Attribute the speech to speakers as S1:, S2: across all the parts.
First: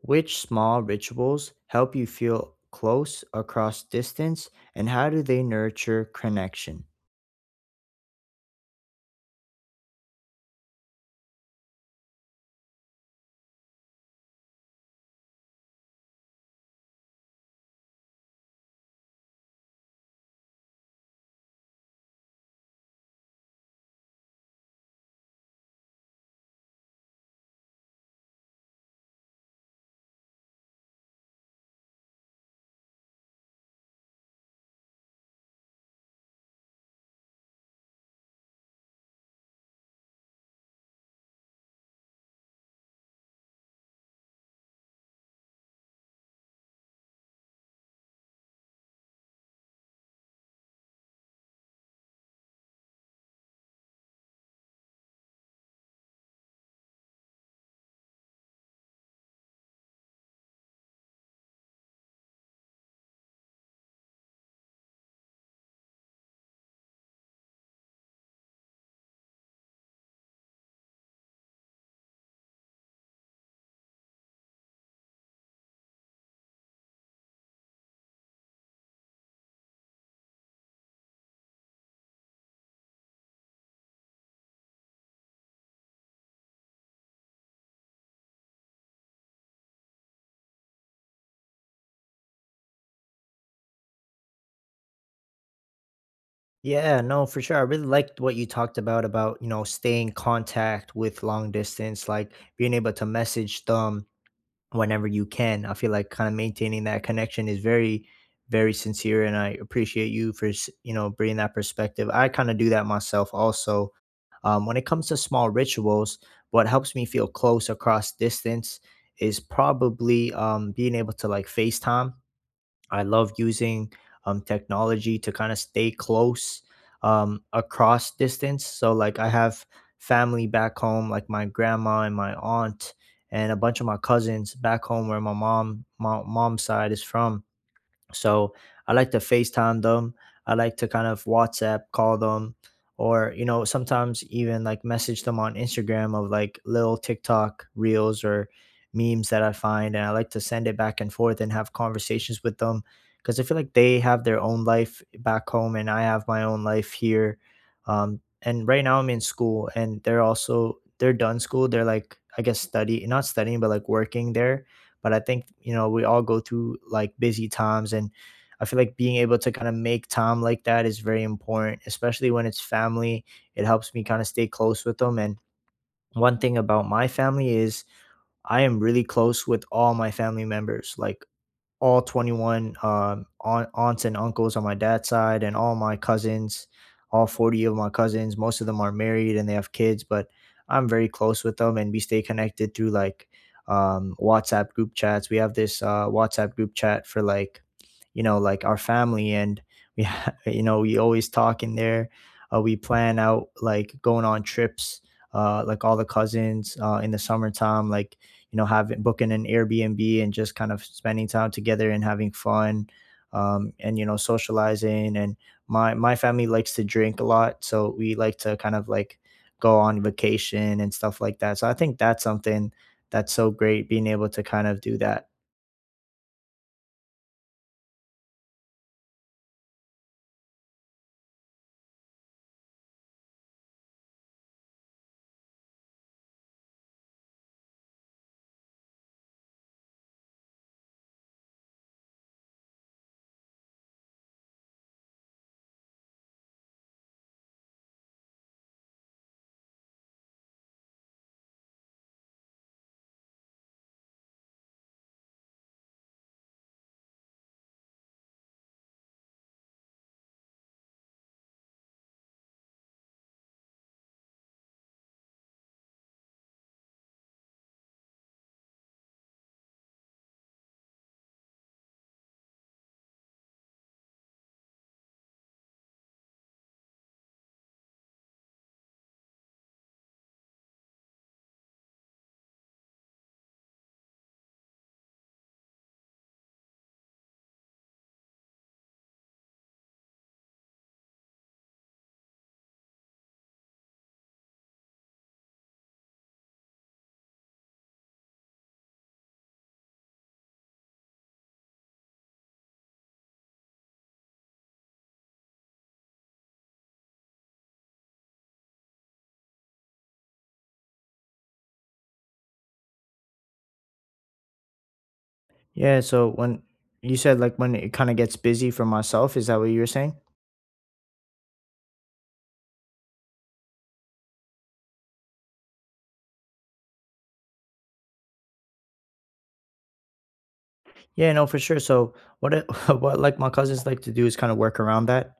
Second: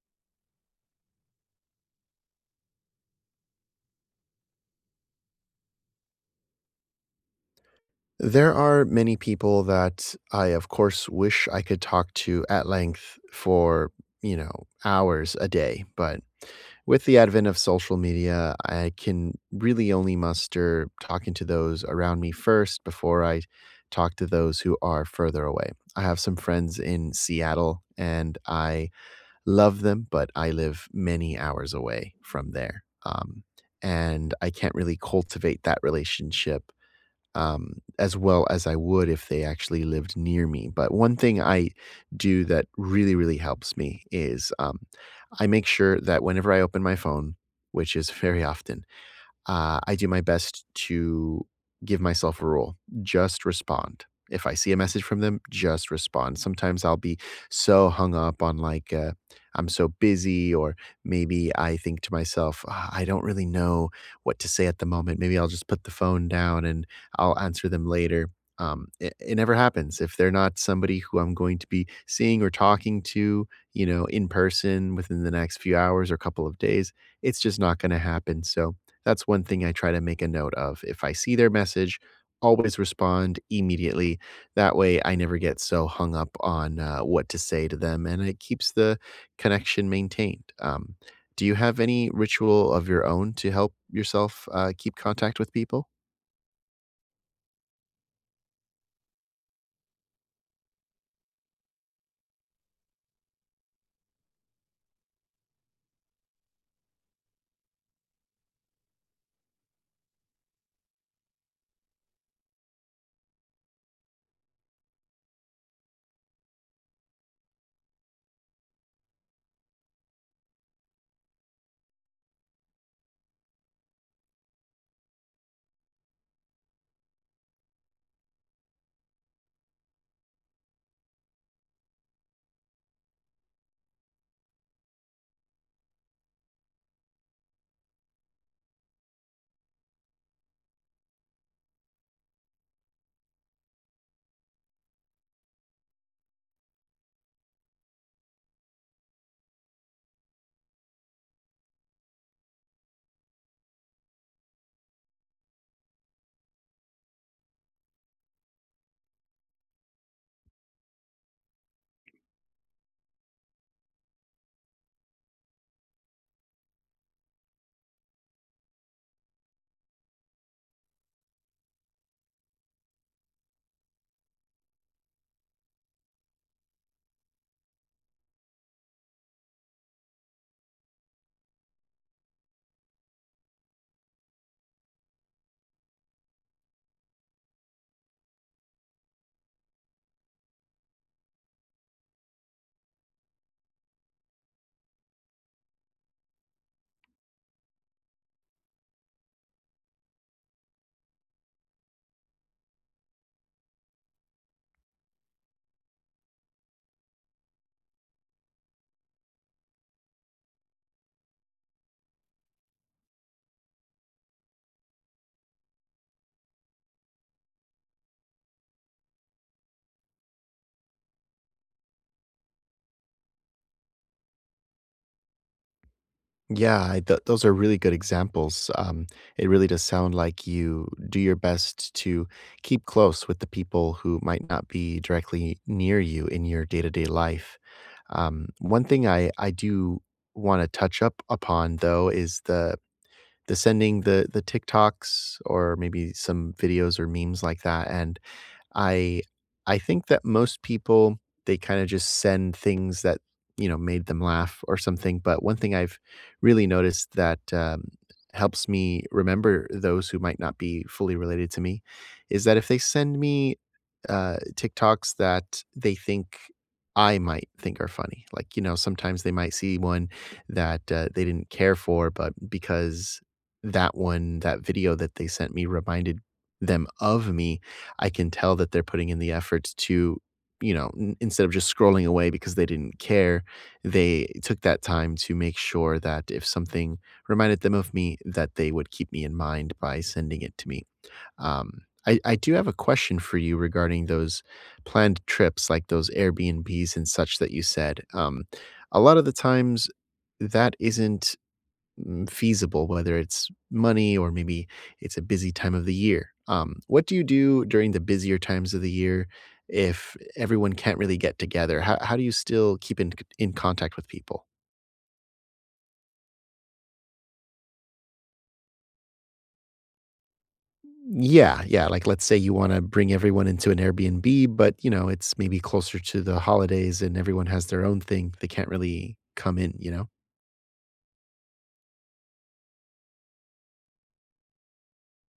S1: Which small rituals help you feel close across distance, and how do they nurture connection?
S2: There are many people that I, of course, wish I could talk to at length for hours a day. But with the advent of social media, I can really only muster talking to those around me first before I talk to those who are further away. I have some friends in Seattle and I love them, but I live many hours away from there. And I can't really cultivate that relationship as well as I would if they actually lived near me. But one thing I do that really, really helps me is I make sure that whenever I open my phone, which is very often. I do my best to give myself a rule. Just respond. If I see a message from them, just respond. Sometimes I'll be so hung up on like, I'm so busy, or maybe I think to myself, "Ah, I don't really know what to say at the moment. Maybe I'll just put the phone down and I'll answer them later." It never happens. If they're not somebody who I'm going to be seeing or talking to in person within the next few hours or couple of days, it's just not going to happen. So, that's one thing I try to make a note of. If I see their message, always respond immediately. That way, I never get so hung up on what to say to them, and it keeps the connection maintained. Do you have any ritual of your own to help yourself keep contact with people?
S1: Yeah, no, for sure. I really liked what you talked about you know, staying contact with long distance, like being able to message them whenever you can. I feel like kind of maintaining that connection is very, very sincere, and I appreciate you for bringing that perspective. I kind of do that myself also. When it comes to small rituals, what helps me feel close across distance is probably being able to like FaceTime. I love using technology to kind of stay close across distance. So, like, I have family back home, like my grandma and my aunt, and a bunch of my cousins back home where my mom's side is from. So I like to FaceTime them. I like to kind of WhatsApp call them or, you know, sometimes even like message them on Instagram of like little TikTok reels or memes that I find. And I like to send it back and forth and have conversations with them because I feel like they have their own life back home and I have my own life here. And right now I'm in school and they're done school. They're like, I guess, study, not studying, but like working there, but I think, you know, we all go through like busy times, and I feel like being able to kind of make time like that is very important, especially when it's family. It helps me kind of stay close with them. And one thing about my family is I am really close with all my family members. Like all 21 aunts and uncles on my dad's side, and all my cousins, all 40 of my cousins. Most of them are married and they have kids, but I'm very close with them, and we stay connected through like WhatsApp group chats. We have this WhatsApp group chat for, like, you know, like our family, and we always talk in there. We plan out like going on trips, like all the cousins in the summertime, like, you know, having booking an Airbnb and just kind of spending time together and having fun, and, you know, socializing. And my family likes to drink a lot, so we like to kind of like go on vacation and stuff like that. So I think that's something that's so great being able to kind of do that.
S2: Yeah, I th those are really good examples. It really does sound like you do your best to keep close with the people who might not be directly near you in your day-to-day life. One thing I do wanna touch up upon, though, is the sending the TikToks or maybe some videos or memes like that, and I I think that most people. They kinda just send things that made them laugh or something, but one thing I've really noticed that, helps me remember those who might not be fully related to me is that if they send me, TikToks that they think I might think are funny, like, sometimes they might see one that, they didn't care for, but because that video that they sent me reminded them of me, I can tell that they're putting in the effort to, instead of just scrolling away because they didn't care. They took that time to make sure that if something reminded them of me, that they would keep me in mind by sending it to me. Um, I do have a question for you regarding those planned trips, like those Airbnbs and such that you said. A lot of the times, that isn't feasible, whether it's money or maybe it's a busy time of the year. What do you do during the busier times of the year if everyone can't really get together? How do you still keep in contact with people?
S1: Yeah. So when you said like when it kind of gets busy for myself, is that what you were saying?
S2: Yeah, yeah. Like, let's say you want to bring everyone into an Airbnb, but it's maybe closer to the holidays and everyone has their own thing. They can't really come in, you know?
S1: Yeah, no, for sure. So what like my cousins like to do is kind of work around that.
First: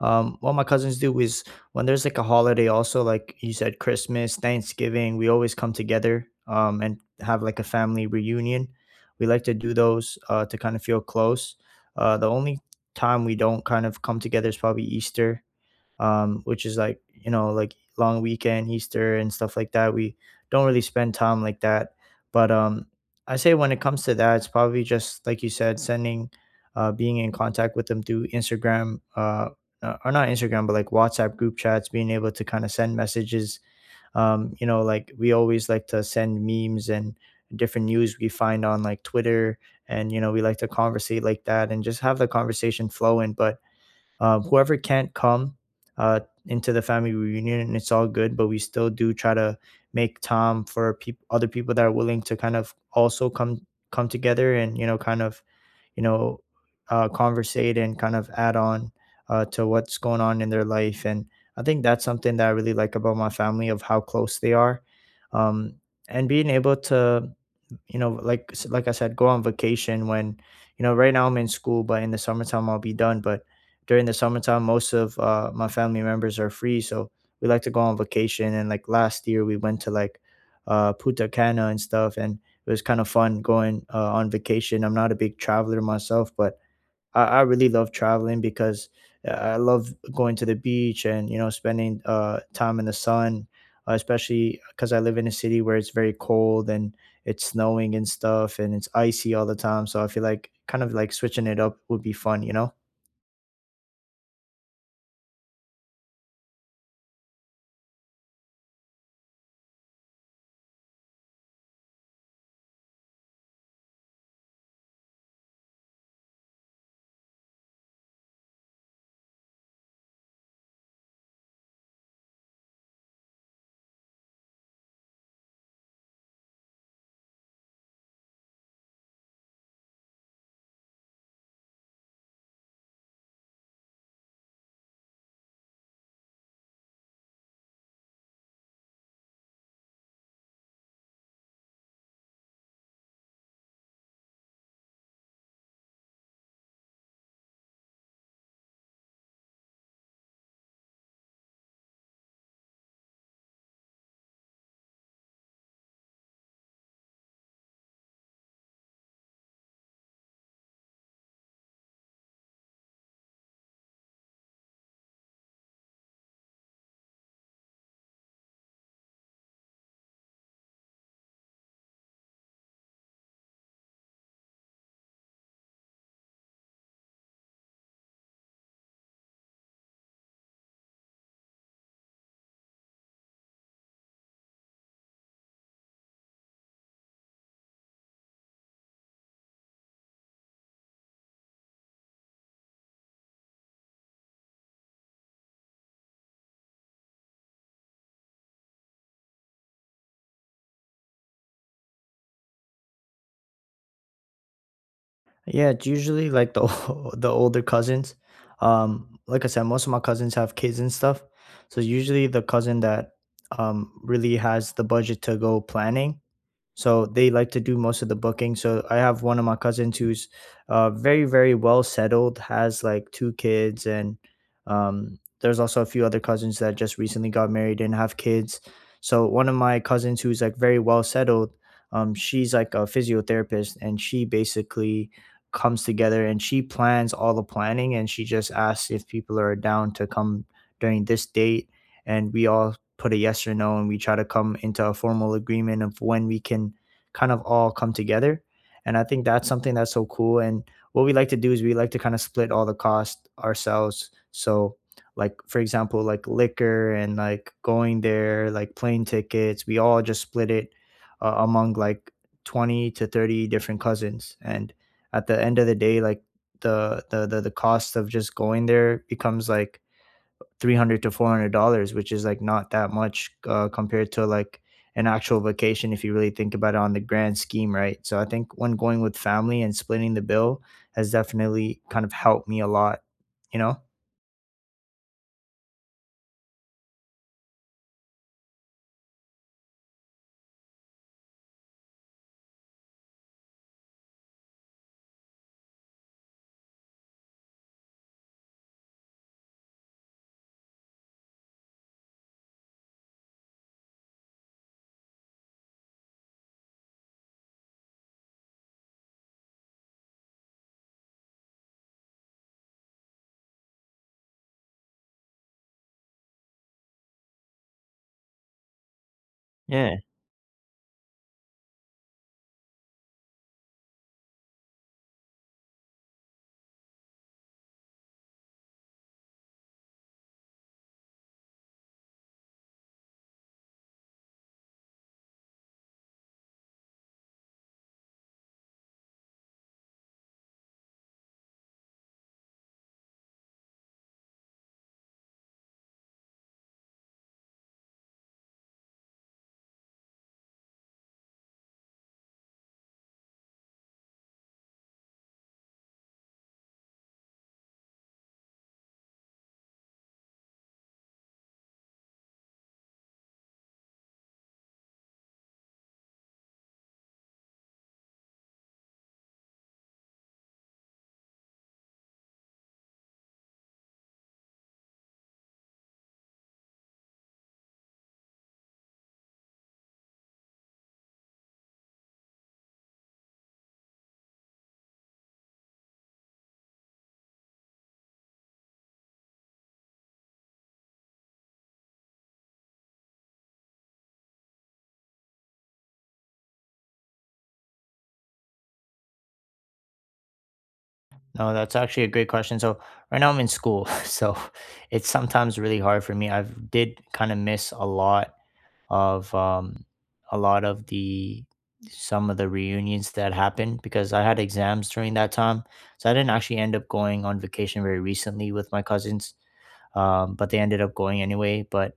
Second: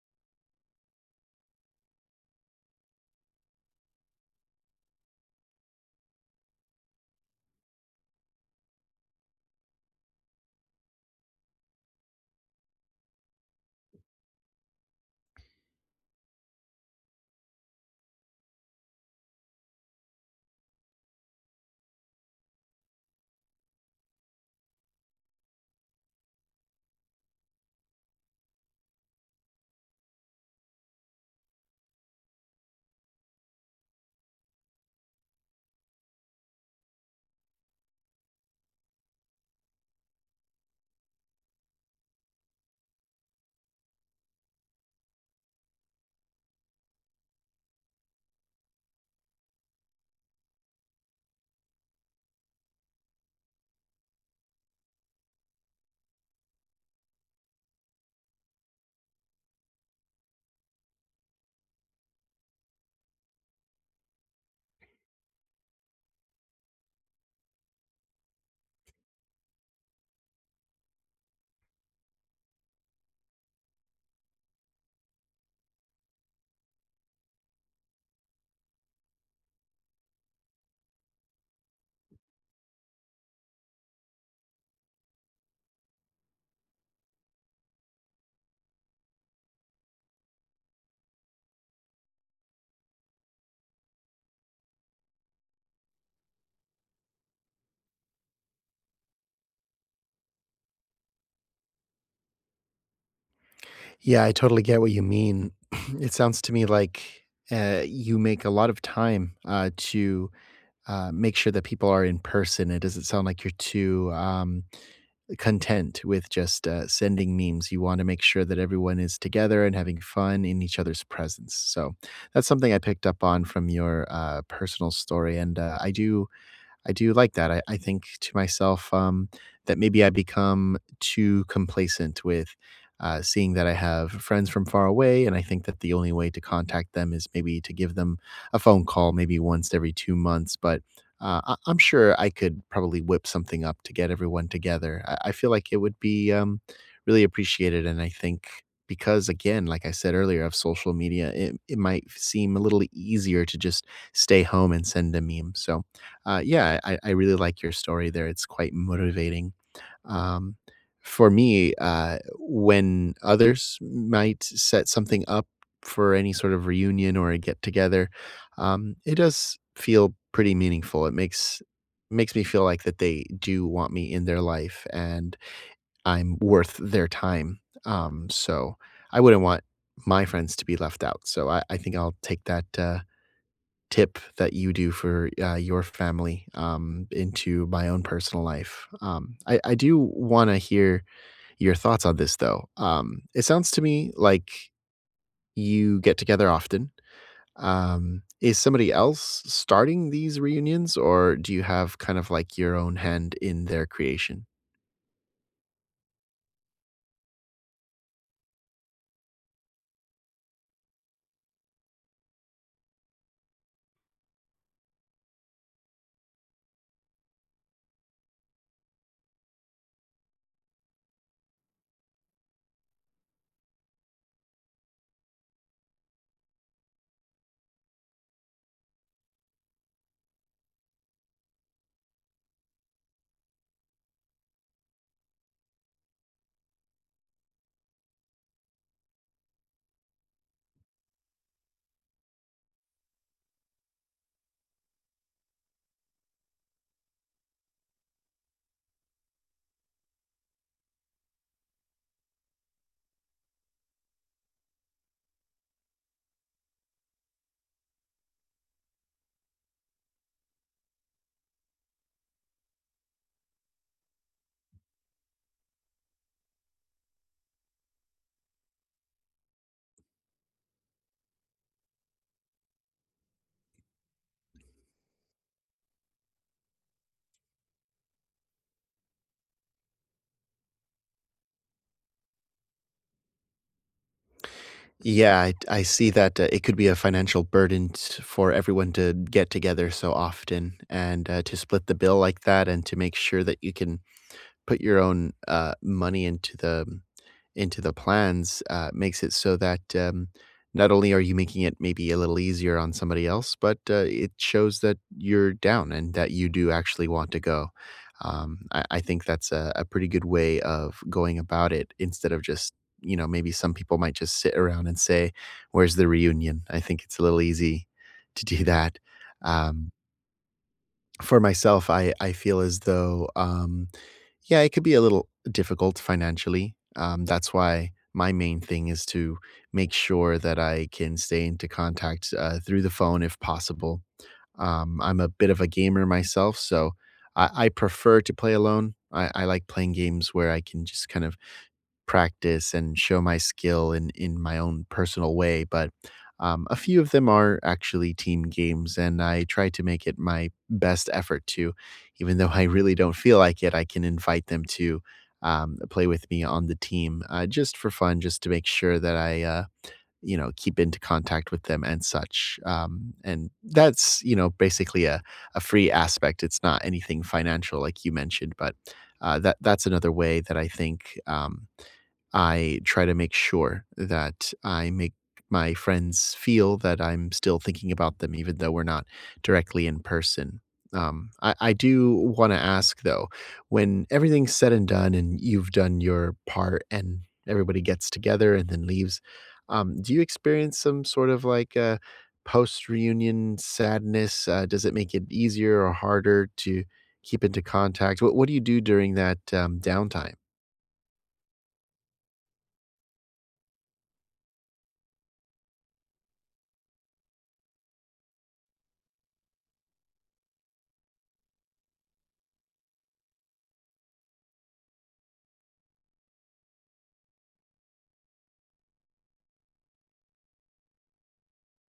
S1: What my cousins do is when there's like a holiday, also like you said, Christmas, Thanksgiving, we always come together, and have like a family reunion. We like to do those to kind of feel close. The only time we don't kind of come together is probably Easter, which is like, you know, like long weekend, Easter and stuff like that. We don't really spend time like that, but I say when it comes to that, it's probably just like you said, sending, being in contact with them through Instagram, or not Instagram, but like WhatsApp group chats, being able to kind of send messages. Like we always like to send memes and different news we find on like Twitter, and we like to conversate like that and just have the conversation flowing. But whoever can't come uh, into the family reunion, and it's all good. But we still do try to make time for peop other people that are willing to kind of also come together, and, you know, kind of, you know conversate and kind of add on to what's going on in their life. And I think that's something that I really like about my family, of how close they are, um, and being able to, you know, like I said, go on vacation when, right now I'm in school, but in the summertime I'll be done. But during the summertime, most of my family members are free, so we like to go on vacation. And like last year, we went to like Punta Cana and stuff, and it was kind of fun going on vacation. I'm not a big traveler myself, but I really love traveling because I love going to the beach and, you know, spending time in the sun, especially because I live in a city where it's very cold and it's snowing and stuff and it's icy all the time. So I feel like kind of like switching it up would be fun, you know?
S2: Yeah, I totally get what you mean. It sounds to me like you make a lot of time to make sure that people are in person. It doesn't sound like you're too content with just sending memes. You want to make sure that everyone is together and having fun in each other's presence. So that's something I picked up on from your personal story, and I do like that. I think to myself, that maybe I become too complacent with, seeing that I have friends from far away, and I think that the only way to contact them is maybe to give them a phone call maybe once every 2 months, but, I'm sure I could probably whip something up to get everyone together. I feel like it would be, really appreciated, and I think because, again, like I said earlier, of social media, it might seem a little easier to just stay home and send a meme, so yeah, I really like your story there, it's quite motivating. Um, for me, when others might set something up for any sort of reunion or a get-together, it does feel pretty meaningful, it makes me feel like that they do want me in their life and I'm worth their time, so I wouldn't want my friends to be left out, so I think I'll take that, tip that you do for your family into my own personal life. I do want to hear your thoughts on this, though. It sounds to me like you get together often. Is somebody else starting these reunions, or do you have kind of like your own hand in their creation?
S1: Yeah, it's usually like the older cousins. Like I said, most of my cousins have kids and stuff, so usually the cousin that really has the budget to go planning, so they like to do most of the booking. So I have one of my cousins who's very very well settled, has like two kids, and there's also a few other cousins that just recently got married and have kids. So one of my cousins who's like very well settled, she's like a physiotherapist, and she basically comes together and she plans all the planning, and she just asks if people are down to come during this date, and we all put a yes or no, and we try to come into a formal agreement of when we can kind of all come together. And I think that's something that's so cool. And what we like to do is we like to kind of split all the cost ourselves. So like, for example, like liquor and like going there, like plane tickets, we all just split it among like 20 to 30 different cousins. And at the end of the day, like, the cost of just going there becomes like 300 to $400, which is like not that much compared to like an actual vacation if you really think about it on the grand scheme, right? So I think when going with family and splitting the bill has definitely kind of helped me a lot, you know.
S2: Yeah, I see that it could be a financial burden for everyone to get together so often and to split the bill like that and to make sure that you can put your own, money into the plans, makes it so that, not only are you making it maybe a little easier on somebody else, but, it shows that you're down and that you do actually want to go. I think that's a pretty good way of going about it instead of just maybe some people might just sit around and say, "Where's the reunion?" I think it's a little easy to do that. Um,
S1: Yeah,
S2: for myself, I feel as though, yeah, it could be a little difficult financially. That's why my main thing is to make sure that I can stay into contact through the phone if possible. I'm a bit of a gamer myself, so I prefer to play alone. I like playing games where I can just kind of practice and show my skill in my own personal way, but, a few of them are actually team games, and I try to make it my best effort to even though I really don't feel like it, I can invite them to, play with me on the team, just for fun, just to make sure that I, keep into contact with them and such, and that's basically a free aspect, it's not anything financial like you mentioned, but, that's another way that I think, I try to make sure that I make my friends feel that I'm still thinking about them, even though we're not directly in person. I do want to ask though, when everything's said and done and you've done your part and everybody gets together and then leaves, do you experience some sort of like a post reunion sadness? Does it make it easier or harder to keep into contact? What do you do during that downtime?
S1: no, that's actually a great question. So right now I'm in school so it's sometimes really hard for me. I've did kind of miss of um, a lot of the some of the reunions that happened because I had exams during that time, so I didn't actually end up going on vacation very recently with my cousins, but they ended up going anyway. But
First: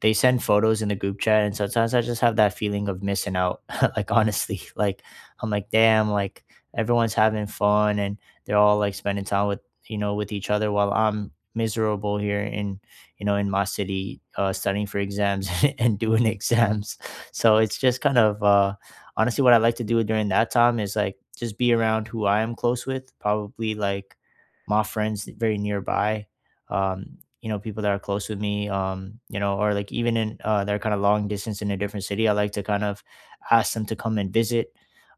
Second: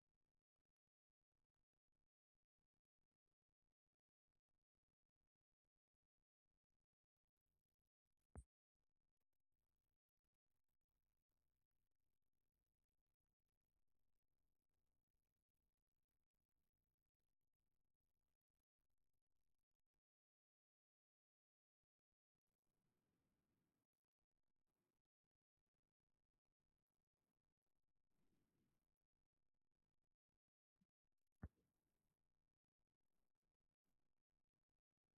S1: they send photos in the group chat, and sometimes I just have that feeling of missing out like, honestly, like I'm like damn, like everyone's having fun, and they're all like spending time with, with each other, while I'm miserable here in, in my city, studying for exams and doing exams. So it's just kind of, honestly, what I like to do during that time is like just be around who I am close with, probably like my friends very nearby. um People that are close with me, or like, even in, they're kind of long distance in a different city, I like to kind of ask them to come and visit.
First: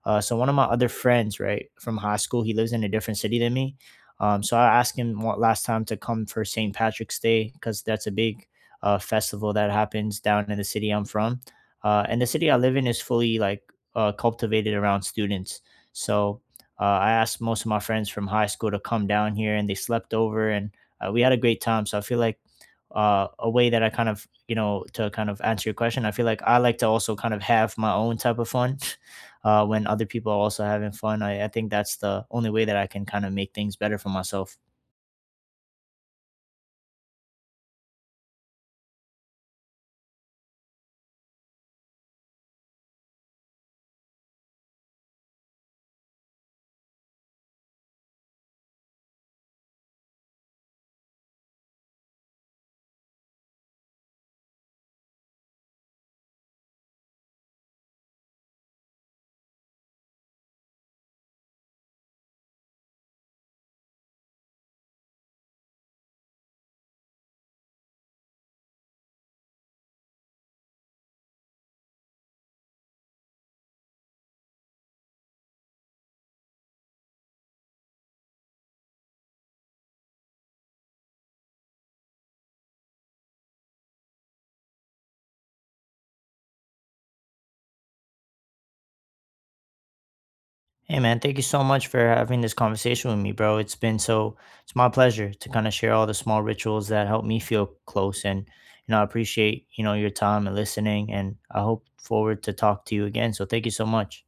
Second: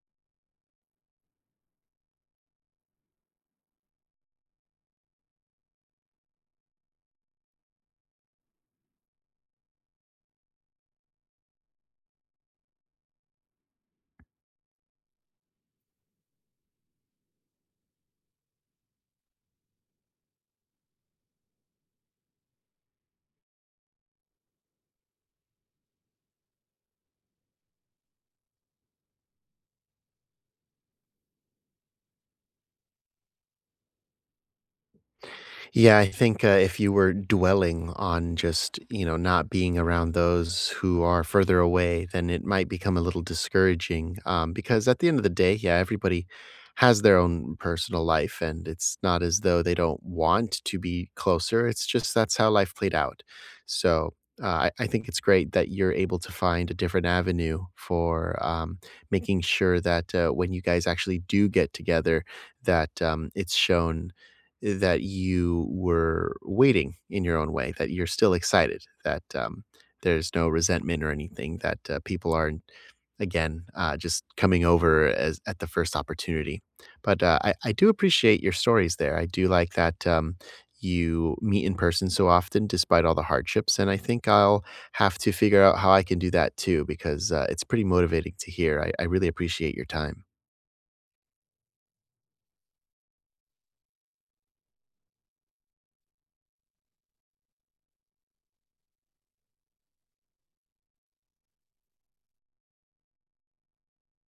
S1: So one of my other friends right from high school, he lives in a different city than me. So I asked him what last time to come for St. Patrick's Day because that's a big festival that happens down in the city I'm from. And the city I live in is fully like cultivated around students. So I asked most of my friends from high school to come down here, and they slept over, and we had a great time. So I feel like a way that I kind of, you know, to kind of answer your question, I feel like I like to also kind of have my own type of fun when other people are also having fun. I think that's the only way that I can kind of make things better for myself.
S2: Yeah, I think, if you were dwelling on just not being around those who are further away, then it might become a little discouraging, because at the end of the day, yeah, everybody has their own personal life, and it's not as though they don't want to be closer, it's just that's how life played out. So, I think it's great that you're able to find a different avenue for, making sure that, when you guys actually do get together, that, it's shown that you were waiting in your own way, that you're still excited, that there's no resentment or anything, that people are again, just coming over at the first opportunity. But I do appreciate your stories there. I do like that you meet in person so often despite all the hardships. And I think I'll have to figure out how I can do that too, because it's pretty motivating to hear. I really appreciate your time.
S1: Hey man, thank you so much for having this conversation with me, bro. It's been so It's my pleasure to kind of share all the small rituals that help me feel close, and I appreciate, your time and listening, and I hope forward to talk to you again. So thank you so much.